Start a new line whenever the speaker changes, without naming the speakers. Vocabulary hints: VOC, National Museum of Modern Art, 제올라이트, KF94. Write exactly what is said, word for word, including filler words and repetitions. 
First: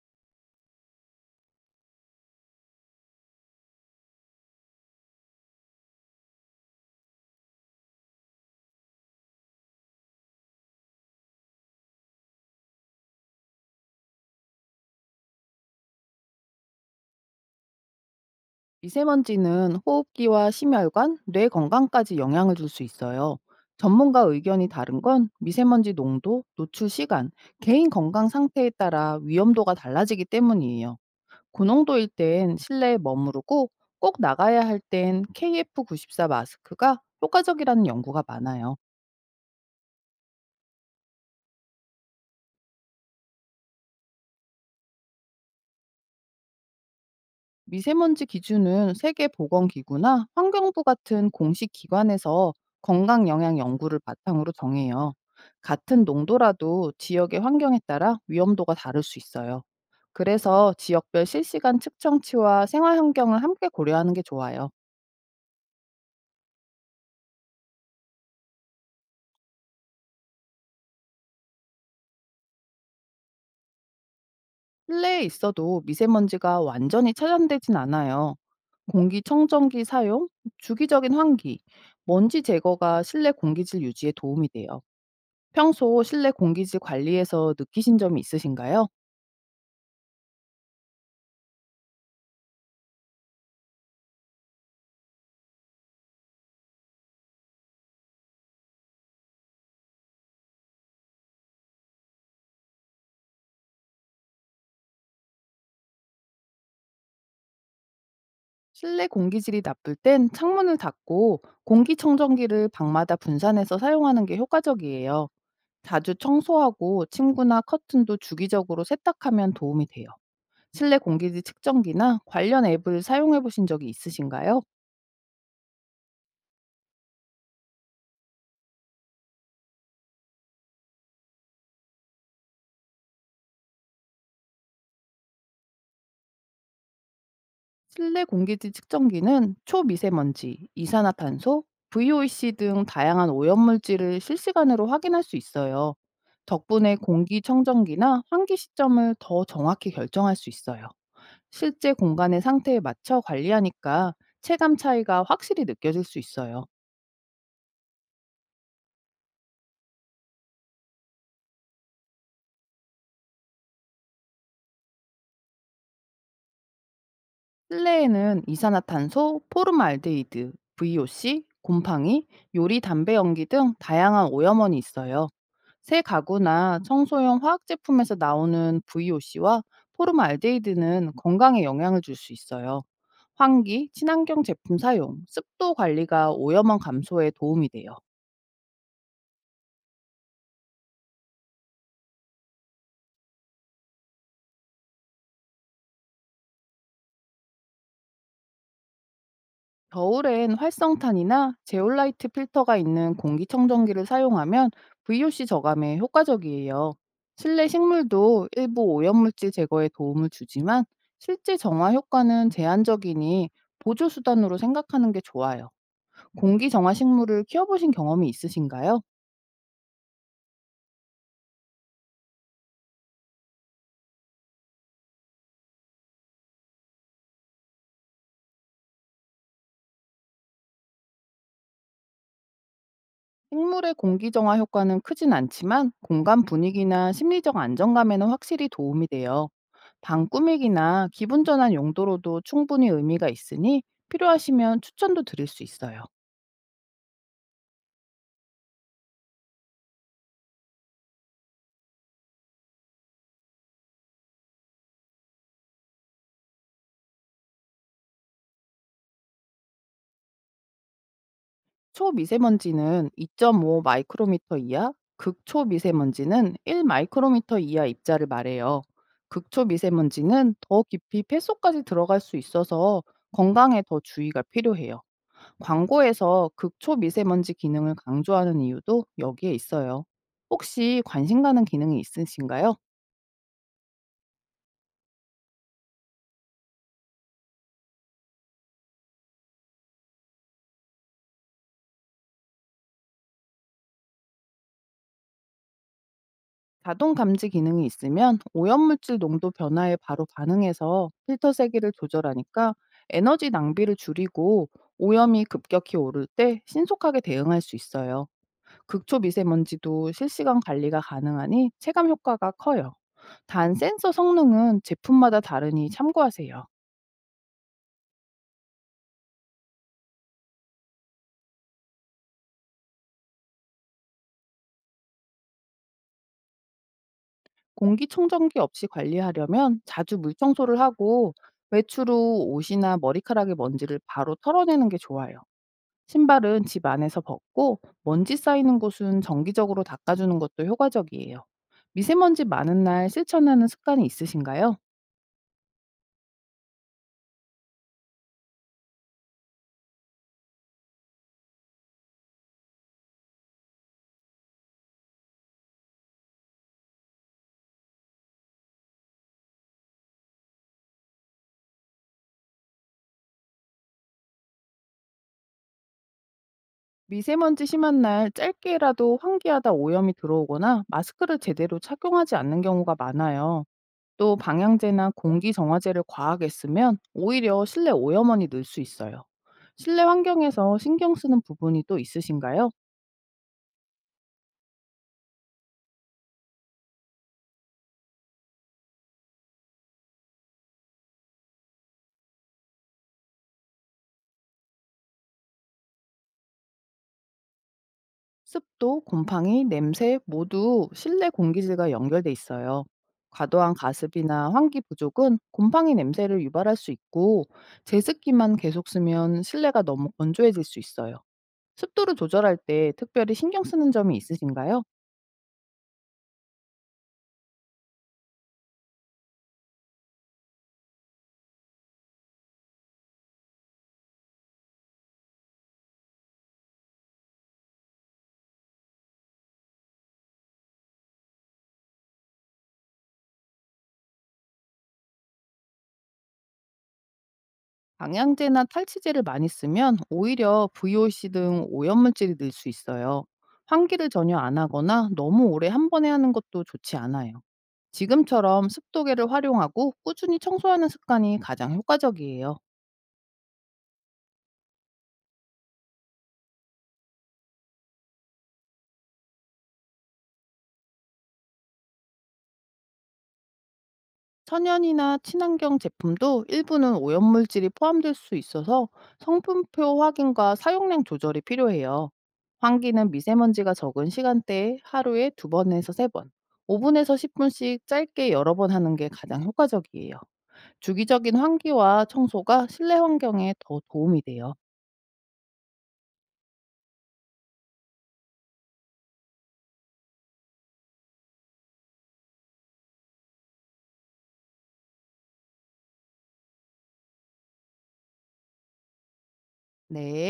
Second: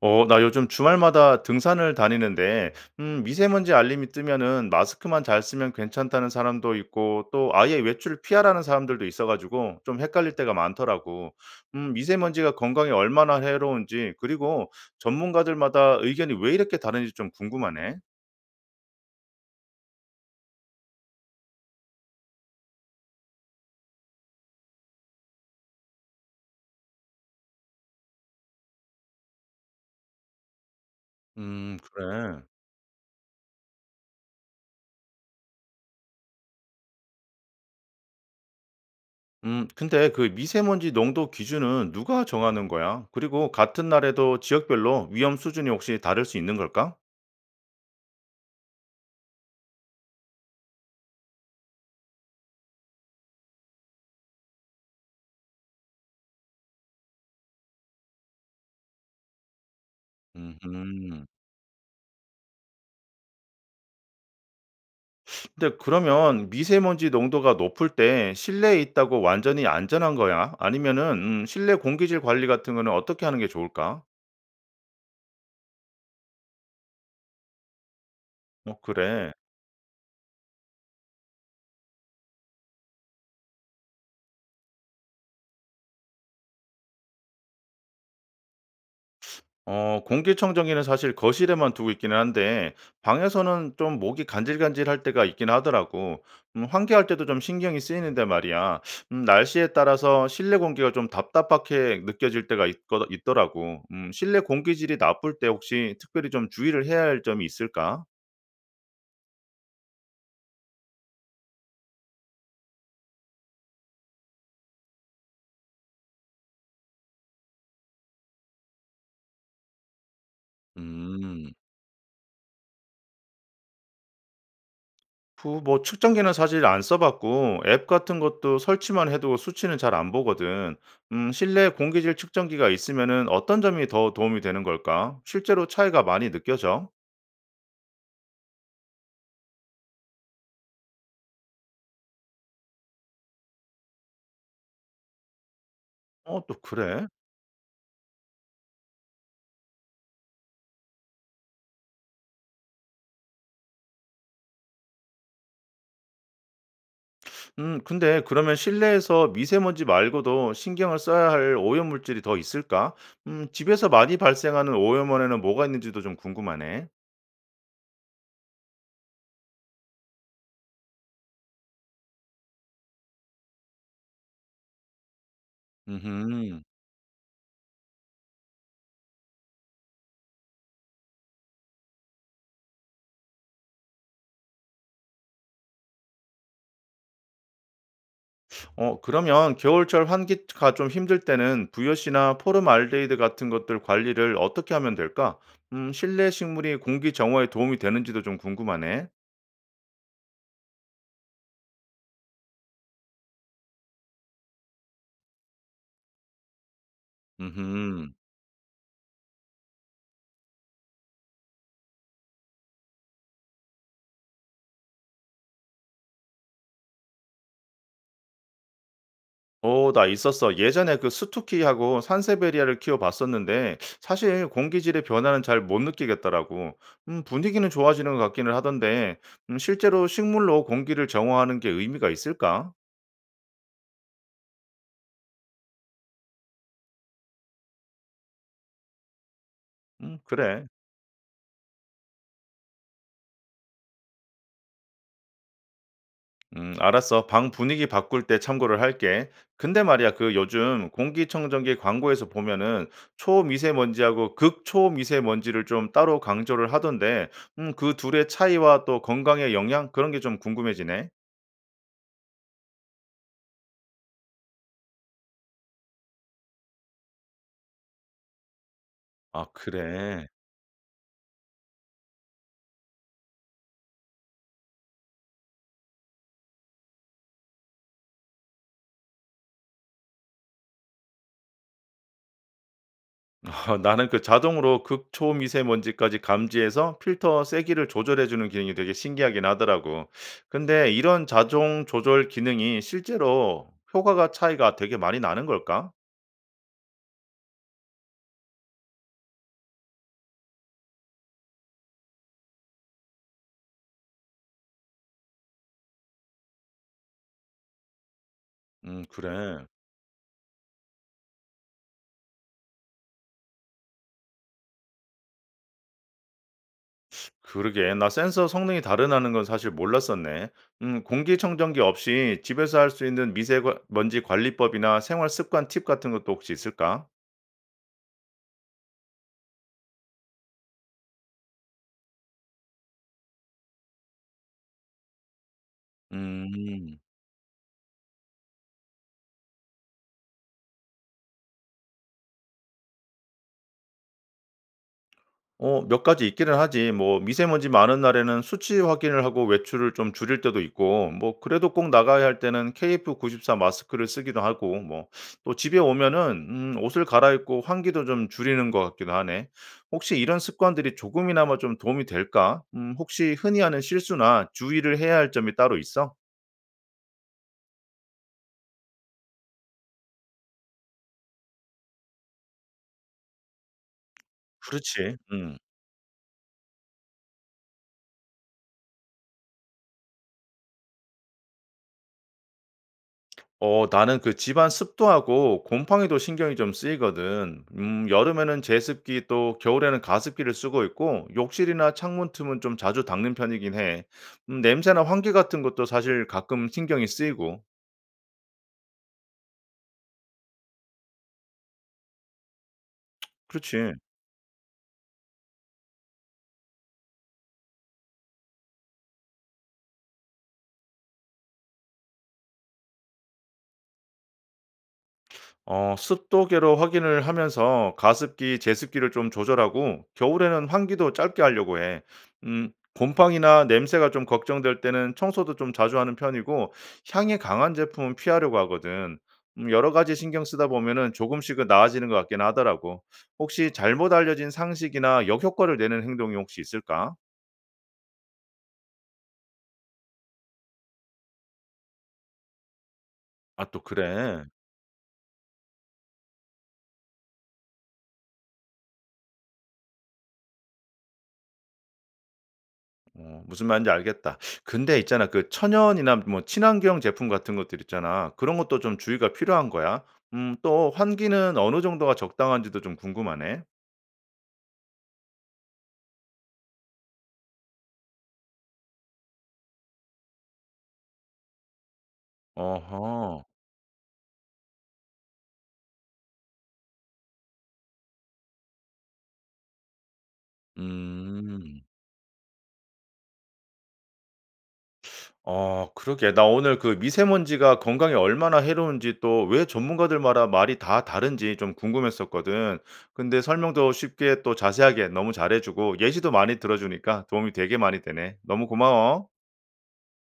어, 나 요즘 주말마다 등산을 다니는데, 음, 미세먼지 알림이 뜨면은 마스크만 잘 쓰면 괜찮다는 사람도 있고, 또 아예 외출을 피하라는 사람들도 있어가지고, 좀 헷갈릴 때가 많더라고. 음, 미세먼지가 건강에 얼마나 해로운지, 그리고 전문가들마다 의견이 왜 이렇게 다른지 좀 궁금하네.
미세먼지는 호흡기와 심혈관, 뇌 건강까지 영향을 줄 수 있어요. 전문가 의견이 다른 건 미세먼지 농도, 노출 시간, 개인 건강 상태에 따라 위험도가 달라지기 때문이에요.
음,
고농도일
그래.
땐 실내에 머무르고 꼭 나가야 할 땐 케이에프구십사 마스크가 효과적이라는 연구가 많아요.
음, 근데 그 미세먼지 농도 기준은 누가 정하는 거야? 그리고 같은 날에도 지역별로 위험 수준이 혹시 다를 수 있는 걸까?
미세먼지 기준은 세계보건기구나 환경부 같은 공식 기관에서 건강 영향 연구를 바탕으로 정해요. 같은 농도라도 지역의 환경에 따라 위험도가 다를 수 있어요. 그래서
음.
지역별 실시간 측정치와 생활 환경을 함께 고려하는 게 좋아요.
근데 그러면 미세먼지 농도가 높을 때 실내에 있다고 완전히 안전한 거야? 아니면은 음, 실내 공기질 관리 같은 거는 어떻게 하는 게 좋을까?
실내에 있어도 미세먼지가 완전히 차단되진 않아요.
어, 그래.
공기청정기 사용, 주기적인 환기, 먼지 제거가 실내 공기질 유지에 도움이 돼요. 평소 실내 공기질 관리에서 느끼신 점이 있으신가요?
어, 공기청정기는 사실 거실에만 두고 있기는 한데 방에서는 좀 목이 간질간질할 때가 있긴 하더라고. 음, 환기할 때도 좀 신경이 쓰이는데 말이야. 음, 날씨에 따라서 실내 공기가 좀 답답하게 느껴질 때가 있거, 있더라고. 음, 실내 공기질이 나쁠 때 혹시 특별히 좀 주의를 해야 할 점이 있을까?
실내 공기질이 나쁠 땐 창문을 닫고 공기청정기를 방마다 분산해서 사용하는 게 효과적이에요. 자주 청소하고 침구나 커튼도 주기적으로 세탁하면 도움이 돼요. 실내 공기질
음.
측정기나 관련 앱을 사용해 보신 적이 있으신가요?
부 뭐 측정기는 사실 안 써 봤고 앱 같은 것도 설치만 해도 수치는 잘 안 보거든. 음 실내 공기질 측정기가 있으면은 어떤 점이 더 도움이 되는 걸까? 실제로 차이가 많이 느껴져?
실내 공기질 측정기는 초미세먼지, 이산화탄소, 브이오씨 등 다양한 오염물질을 실시간으로 확인할 수 있어요.
어 또
덕분에
그래?
공기 청정기나 환기 시점을 더 정확히 결정할 수 있어요. 실제 공간의 상태에 맞춰 관리하니까 체감 차이가 확실히 느껴질 수 있어요.
음 근데 그러면 실내에서 미세먼지 말고도 신경을 써야 할 오염물질이 더 있을까? 음 집에서 많이 발생하는 오염원에는 뭐가 있는지도 좀 궁금하네.
실내에는 이산화탄소, 포름알데히드, 브이오씨, 곰팡이, 요리 담배 연기 등 다양한 오염원이 있어요. 새
음
가구나 청소용 화학 제품에서 나오는 브이오씨와 포름알데히드는 건강에 영향을 줄 수 있어요. 환기, 친환경 제품 사용, 습도 관리가 오염원 감소에 도움이 돼요.
어, 그러면 겨울철 환기가 좀 힘들 때는 부엿이나 포름알데히드 같은 것들 관리를 어떻게 하면 될까? 음, 실내 식물이 공기 정화에 도움이 되는지도 좀 궁금하네.
겨울엔 활성탄이나 제올라이트 필터가 있는 공기청정기를 사용하면 브이오씨 저감에 효과적이에요. 실내
음,
식물도 일부 오염물질 제거에 도움을 주지만 실제 정화 효과는 제한적이니 보조 수단으로 생각하는 게 좋아요. 공기 정화 식물을 키워보신 경험이 있으신가요?
어, 나 있었어. 예전에 그 스투키하고 산세베리아를 키워봤었는데 사실 공기질의 변화는 잘 못 느끼겠더라고. 음, 분위기는 좋아지는 것 같기는 하던데 음, 실제로 식물로 공기를 정화하는 게 의미가 있을까?
식물의 공기 정화 효과는 크진 않지만 공간 분위기나 심리적 안정감에는 확실히 도움이 돼요.
음,
방
그래.
꾸미기나 기분 전환 용도로도 충분히 의미가 있으니 필요하시면 추천도 드릴 수 있어요.
음, 알았어. 방 분위기 바꿀 때 참고를 할게. 근데 말이야, 그 요즘 공기청정기 광고에서 보면은 초미세먼지하고 극초미세먼지를 좀 따로 강조를 하던데, 음, 그 둘의 차이와 또 건강에 영향? 그런 게 좀 궁금해지네.
초미세먼지는 이 점 오 마이크로미터 이하, 극초미세먼지는 일 마이크로미터 이하 입자를 말해요.
아, 그래.
극초미세먼지는 더 깊이 폐속까지 들어갈 수 있어서 건강에 더 주의가 필요해요. 광고에서 극초 미세먼지 기능을 강조하는 이유도 여기에 있어요. 혹시 관심 가는 기능이 있으신가요?
아, 나는 그 자동으로 극초미세먼지까지 감지해서 필터 세기를 조절해주는 기능이 되게 신기하긴 하더라고. 근데 이런 자동 조절 기능이 실제로 효과가 차이가 되게 많이 나는 걸까?
자동 감지 기능이 있으면 오염물질 농도 변화에 바로 반응해서 필터 세기를 조절하니까 에너지 낭비를 줄이고 오염이 급격히 오를 때 신속하게 대응할 수 있어요.
음,
극초
그래.
미세먼지도 실시간 관리가 가능하니 체감 효과가 커요. 단 센서 성능은 제품마다 다르니 참고하세요.
그러게, 나 센서 성능이 다르다는 건 사실 몰랐었네. 음, 공기청정기 없이 집에서 할 수 있는 미세먼지 관리법이나 생활 습관 팁 같은 것도 혹시 있을까?
공기청정기 없이 관리하려면 자주 물청소를 하고 외출 후 옷이나 머리카락의 먼지를 바로 털어내는 게 좋아요. 신발은 집
음.
안에서 벗고 먼지 쌓이는 곳은 정기적으로 닦아주는 것도 효과적이에요. 미세먼지 많은 날 실천하는 습관이 있으신가요?
어 몇 가지 있기는 하지. 뭐 미세먼지 많은 날에는 수치 확인을 하고 외출을 좀 줄일 때도 있고 뭐 그래도 꼭 나가야 할 때는 케이에프 구십사 마스크를 쓰기도 하고 뭐 또 집에 오면은 음 옷을 갈아입고 환기도 좀 줄이는 것 같기도 하네. 혹시 이런 습관들이 조금이나마 좀 도움이 될까? 음 혹시 흔히 하는 실수나 주의를 해야 할 점이 따로 있어?
미세먼지 심한 날 짧게라도 환기하다 오염이 들어오거나 마스크를 제대로 착용하지 않는 경우가 많아요. 또 방향제나
그렇지.
공기
음.
정화제를 과하게 쓰면 오히려 실내 오염원이 늘 수 있어요. 실내 환경에서 신경 쓰는 부분이 또 있으신가요?
어 나는 그 집안 습도하고 곰팡이도 신경이 좀 쓰이거든. 음 여름에는 제습기 또 겨울에는 가습기를 쓰고 있고 욕실이나 창문 틈은 좀 자주 닦는 편이긴 해. 음 냄새나 환기 같은 것도 사실 가끔 신경이 쓰이고.
습도, 곰팡이, 냄새 모두 실내 공기질과 연결돼 있어요. 과도한
그렇지.
가습이나 환기 부족은 곰팡이 냄새를 유발할 수 있고 제습기만 계속 쓰면 실내가 너무 건조해질 수 있어요. 습도를 조절할 때 특별히 신경 쓰는 점이 있으신가요?
어 습도계로 확인을 하면서 가습기, 제습기를 좀 조절하고 겨울에는 환기도 짧게 하려고 해. 음, 곰팡이나 냄새가 좀 걱정될 때는 청소도 좀 자주 하는 편이고 향이 강한 제품은 피하려고 하거든. 음, 여러 가지 신경 쓰다 보면은 조금씩은 나아지는 것 같긴 하더라고. 혹시 잘못 알려진 상식이나 역효과를 내는 행동이 혹시 있을까?
방향제나 탈취제를 많이 쓰면 오히려 브이오씨 등 오염물질이 늘 수 있어요.
아, 또
환기를 전혀
그래.
안 하거나 너무 오래 한 번에 하는 것도 좋지 않아요. 지금처럼 습도계를 활용하고 꾸준히 청소하는 습관이 가장 효과적이에요.
어 무슨 말인지 알겠다. 근데 있잖아 그 천연이나 뭐 친환경 제품 같은 것들 있잖아. 그런 것도 좀 주의가 필요한 거야? 음 또 환기는 어느 정도가 적당한지도 좀 궁금하네.
천연이나 친환경 제품도 일부는 오염물질이 포함될 수 있어서 성분표 확인과 사용량 조절이 필요해요. 환기는
어허.
미세먼지가 적은 시간대에 하루에 두 번에서 세 번, 오 분에서 십 분씩 짧게 여러 번 하는 게 가장 효과적이에요. 주기적인
음.
환기와 청소가 실내 환경에 더 도움이 돼요.
어 그러게. 나 오늘 그 미세먼지가 건강에 얼마나 해로운지 또 왜 전문가들마다 말이 다 다른지 좀 궁금했었거든. 근데 설명도 쉽게 또 자세하게 너무 잘해 주고 예시도 많이 들어 주니까 도움이 되게 많이 되네. 너무 고마워.
네.